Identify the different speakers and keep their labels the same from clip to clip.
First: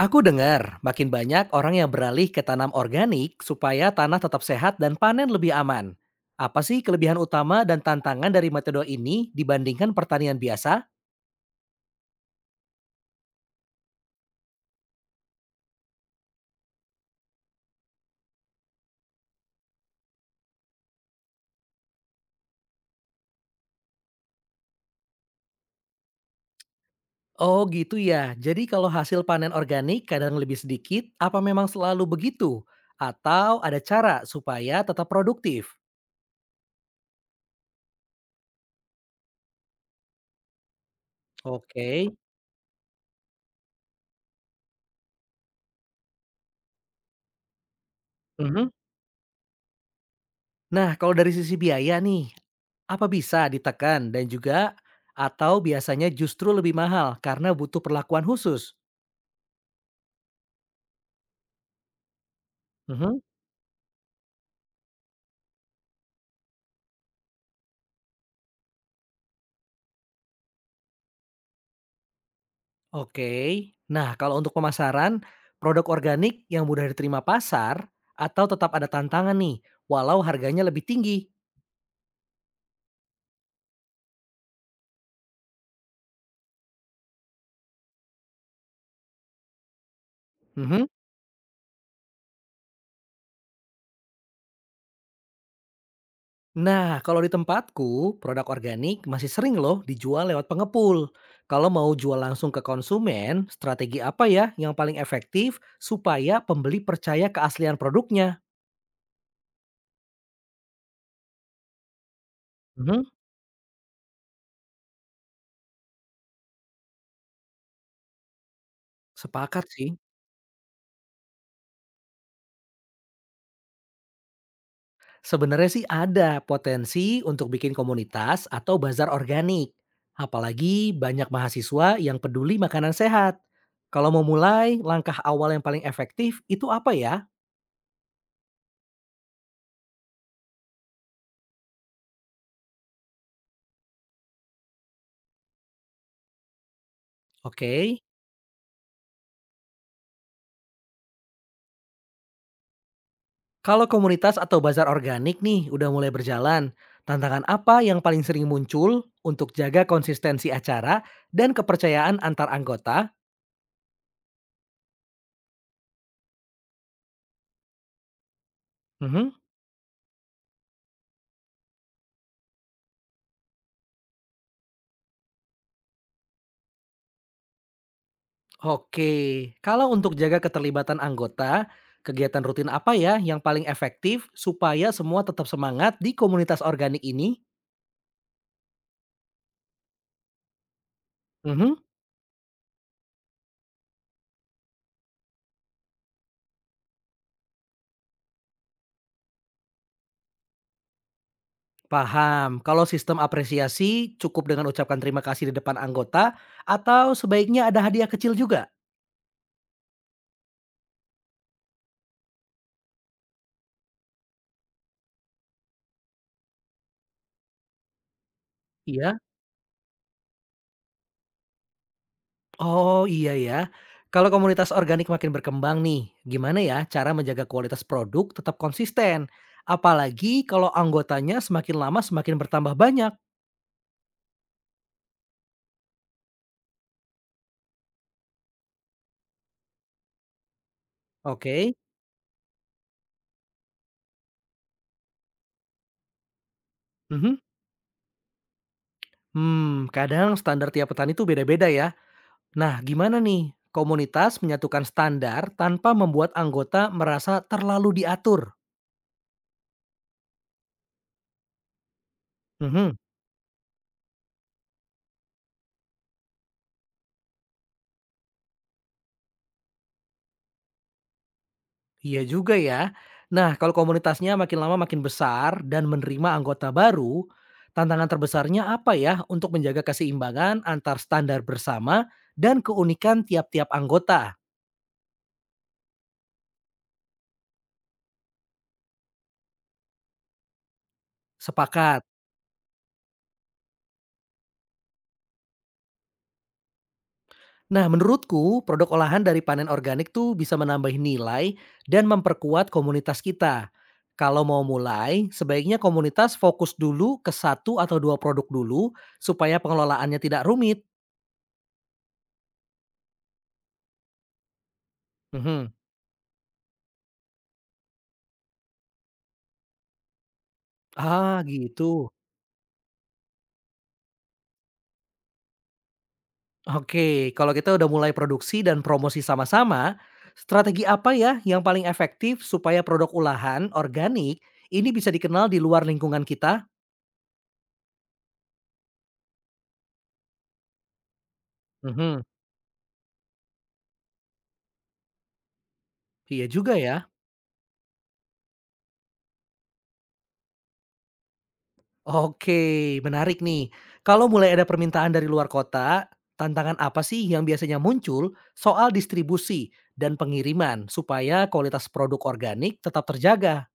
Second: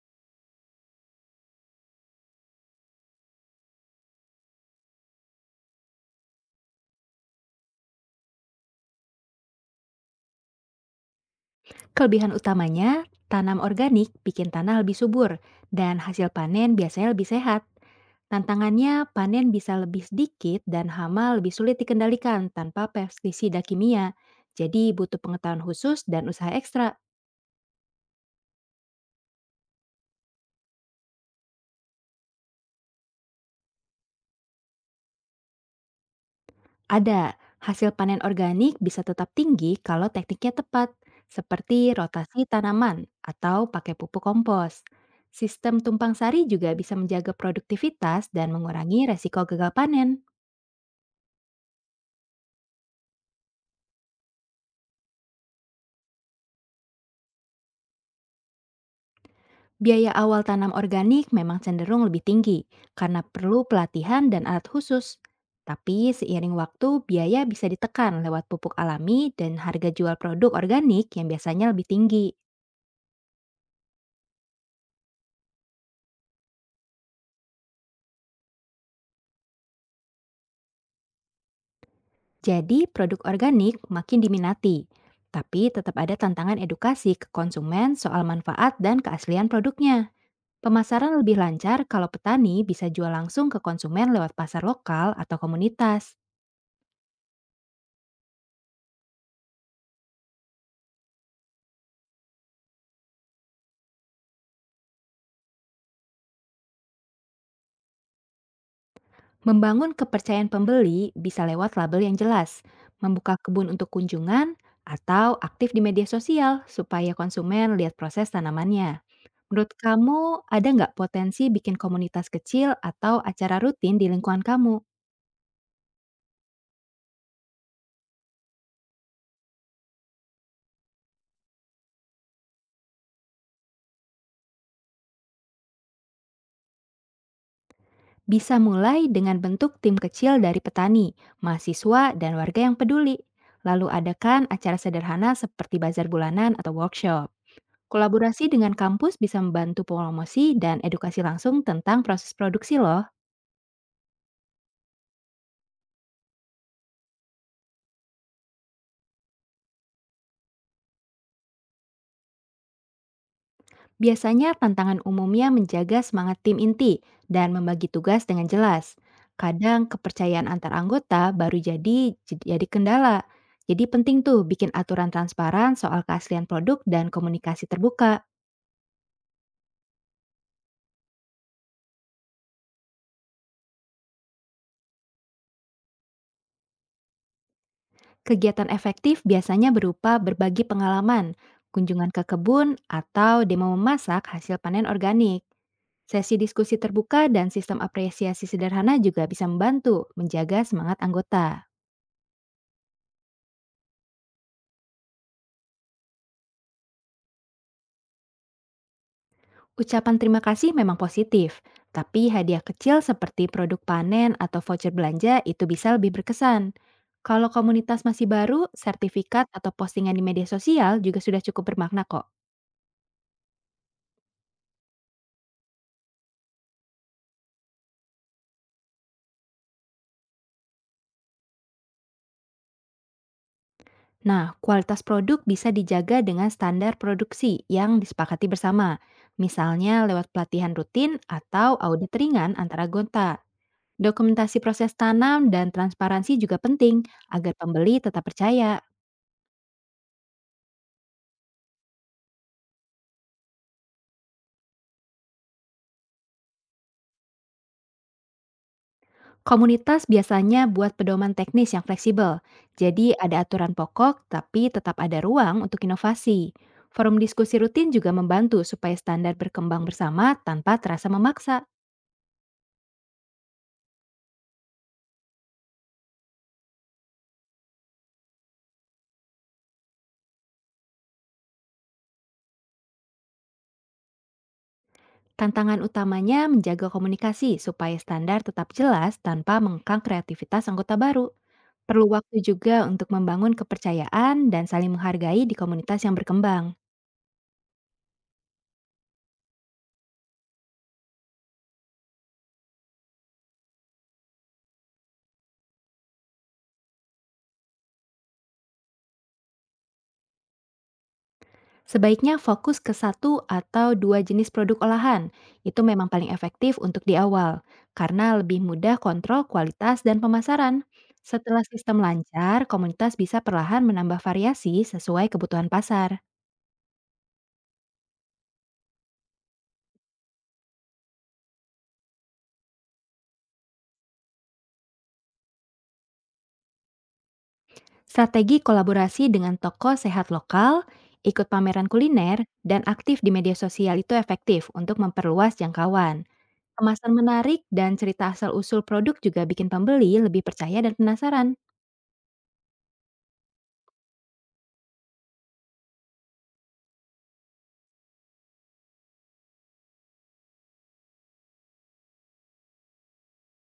Speaker 1: Aku dengar makin banyak orang yang beralih ke tanam organik supaya tanah tetap sehat dan panen lebih aman. Apa sih kelebihan utama dan tantangan dari metode ini dibandingkan pertanian biasa?
Speaker 2: Kelebihan utamanya, tanam organik bikin tanah lebih subur dan hasil panen biasanya lebih sehat. Tantangannya, panen bisa lebih sedikit dan hama lebih sulit dikendalikan tanpa pestisida kimia. Jadi butuh pengetahuan khusus dan usaha ekstra.
Speaker 1: Oh gitu ya, jadi kalau hasil panen organik kadang lebih sedikit, apa memang selalu begitu? Atau ada cara supaya tetap produktif?
Speaker 2: Ada, hasil panen organik bisa tetap tinggi kalau tekniknya tepat, seperti
Speaker 1: Oke.
Speaker 2: rotasi tanaman atau pakai pupuk kompos. Sistem tumpang sari juga bisa menjaga produktivitas dan
Speaker 1: Mhm.
Speaker 2: mengurangi resiko gagal panen.
Speaker 1: Nah, kalau dari sisi biaya nih, apa bisa ditekan dan juga atau biasanya justru lebih mahal karena butuh perlakuan khusus?
Speaker 2: Biaya awal tanam organik memang cenderung lebih tinggi
Speaker 1: Mhm.
Speaker 2: karena perlu pelatihan dan alat khusus. Tapi seiring waktu, biaya bisa ditekan lewat pupuk alami dan harga jual produk organik yang biasanya lebih tinggi.
Speaker 1: Oke. Nah, kalau untuk pemasaran, produk organik yang mudah diterima pasar atau tetap ada tantangan nih, walau harganya lebih tinggi?
Speaker 2: Jadi produk organik makin diminati. Tapi tetap ada tantangan edukasi ke konsumen soal manfaat dan keaslian produknya.
Speaker 1: Mhm.
Speaker 2: Pemasaran lebih lancar kalau petani bisa jual langsung ke konsumen lewat pasar lokal atau komunitas.
Speaker 1: Nah, kalau di tempatku, produk organik masih sering loh dijual lewat pengepul. Kalau mau jual langsung ke konsumen, strategi apa ya yang paling efektif supaya pembeli percaya keaslian produknya?
Speaker 2: Membangun kepercayaan pembeli bisa lewat label yang jelas,
Speaker 1: Mhm,
Speaker 2: membuka kebun untuk kunjungan, atau aktif di media sosial supaya konsumen lihat proses tanamannya.
Speaker 1: sepakat
Speaker 2: Menurut
Speaker 1: sih.
Speaker 2: kamu, ada nggak potensi bikin komunitas kecil atau acara rutin di lingkungan kamu?
Speaker 1: Sebenarnya sih ada potensi untuk bikin komunitas atau bazar organik. Apalagi banyak mahasiswa yang peduli makanan sehat. Kalau mau mulai, langkah awal yang paling efektif itu apa ya?
Speaker 2: Bisa mulai dengan bentuk tim kecil dari petani, mahasiswa, dan warga yang peduli. Lalu adakan acara sederhana seperti bazar bulanan atau workshop.
Speaker 1: Oke,
Speaker 2: Kolaborasi dengan kampus bisa membantu promosi dan edukasi langsung tentang proses produksi loh.
Speaker 1: kalau komunitas atau bazar organik nih udah mulai berjalan, tantangan apa yang paling sering muncul untuk jaga konsistensi acara dan kepercayaan antar anggota?
Speaker 2: Biasanya tantangan umumnya menjaga semangat tim inti dan membagi tugas dengan jelas.
Speaker 1: Mhm.
Speaker 2: Kadang kepercayaan antar anggota baru jadi kendala. Jadi penting tuh bikin aturan transparan soal keaslian produk dan komunikasi terbuka.
Speaker 1: Oke, kalau untuk jaga keterlibatan anggota, kegiatan rutin apa ya yang paling efektif supaya semua tetap semangat di komunitas organik ini?
Speaker 2: Kegiatan efektif biasanya berupa berbagi pengalaman,
Speaker 1: Mhm,
Speaker 2: kunjungan ke kebun, atau demo memasak hasil panen organik. Sesi diskusi terbuka dan sistem apresiasi sederhana juga bisa membantu menjaga semangat anggota.
Speaker 1: paham. Kalau sistem apresiasi cukup dengan ucapkan terima kasih di depan anggota atau sebaiknya ada hadiah kecil juga?
Speaker 2: Ucapan terima kasih memang positif, tapi hadiah kecil seperti produk panen atau voucher belanja itu bisa lebih berkesan. Kalau komunitas masih baru,
Speaker 1: Iya.
Speaker 2: sertifikat atau postingan di media sosial juga sudah cukup bermakna kok.
Speaker 1: Oh, iya ya. Kalau komunitas organik makin berkembang nih, gimana ya cara menjaga kualitas produk tetap konsisten? Apalagi kalau anggotanya semakin lama semakin bertambah banyak.
Speaker 2: Nah, kualitas produk bisa dijaga dengan standar produksi yang disepakati bersama, misalnya lewat pelatihan rutin
Speaker 1: Oke.
Speaker 2: atau audit ringan antara gonta. Dokumentasi proses tanam dan transparansi juga penting
Speaker 1: Mhm.
Speaker 2: agar pembeli tetap percaya.
Speaker 1: Hmm, kadang standar tiap petani itu beda-beda ya. Nah, gimana nih komunitas menyatukan standar tanpa membuat anggota merasa terlalu diatur?
Speaker 2: Komunitas biasanya buat pedoman teknis yang fleksibel,
Speaker 1: Mhm,
Speaker 2: jadi ada aturan pokok tapi tetap ada ruang untuk inovasi. Forum diskusi rutin juga membantu supaya standar berkembang bersama tanpa terasa memaksa.
Speaker 1: iya juga ya. Nah, kalau komunitasnya makin lama makin besar dan menerima anggota baru, tantangan terbesarnya apa ya untuk menjaga keseimbangan antar standar bersama dan keunikan tiap-tiap anggota?
Speaker 2: Tantangan utamanya menjaga komunikasi supaya standar tetap jelas tanpa mengekang kreativitas anggota baru.
Speaker 1: Sepakat.
Speaker 2: Perlu waktu juga untuk membangun kepercayaan dan saling menghargai di komunitas yang berkembang.
Speaker 1: Nah, menurutku produk olahan dari panen organik tuh bisa menambah nilai dan memperkuat komunitas kita. Kalau mau mulai, sebaiknya komunitas fokus dulu ke satu atau dua produk dulu supaya pengelolaannya tidak rumit.
Speaker 2: Sebaiknya fokus ke satu atau dua jenis produk olahan.
Speaker 1: Mhm.
Speaker 2: Itu memang paling efektif untuk di awal, karena lebih mudah kontrol kualitas dan pemasaran.
Speaker 1: Ah,
Speaker 2: Setelah
Speaker 1: gitu.
Speaker 2: sistem lancar, komunitas bisa perlahan menambah variasi sesuai kebutuhan pasar.
Speaker 1: Oke, kalau kita udah mulai produksi dan promosi sama-sama, strategi apa ya yang paling efektif supaya produk olahan organik ini bisa dikenal di luar lingkungan kita?
Speaker 2: Strategi kolaborasi dengan toko sehat lokal, ikut pameran
Speaker 1: Mhm.
Speaker 2: kuliner, dan aktif di media sosial itu efektif untuk memperluas jangkauan.
Speaker 1: Iya juga ya.
Speaker 2: Kemasan menarik dan cerita asal-usul produk juga bikin pembeli lebih percaya dan penasaran.
Speaker 1: Oke, menarik nih. Kalau mulai ada permintaan dari luar kota, tantangan apa sih yang biasanya muncul soal distribusi dan pengiriman supaya kualitas produk organik tetap terjaga?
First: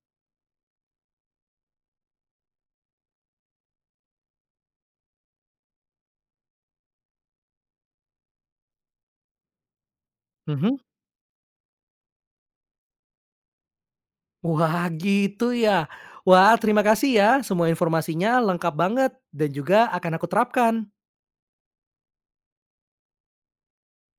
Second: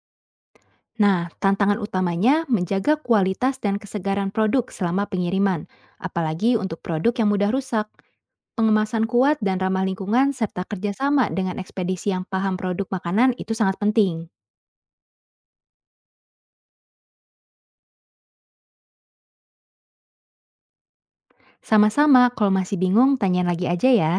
Speaker 2: Nah, tantangan utamanya menjaga kualitas dan kesegaran produk selama pengiriman, apalagi untuk produk yang mudah rusak, pengemasan kuat dan ramah lingkungan, serta
Speaker 1: Mhm.
Speaker 2: kerjasama dengan ekspedisi yang paham produk makanan itu sangat penting.
Speaker 1: Wah, gitu ya. Wah, terima kasih ya. Semua informasinya lengkap banget dan juga akan aku terapkan.
Speaker 2: Sama-sama, kalau masih bingung, tanya lagi aja ya.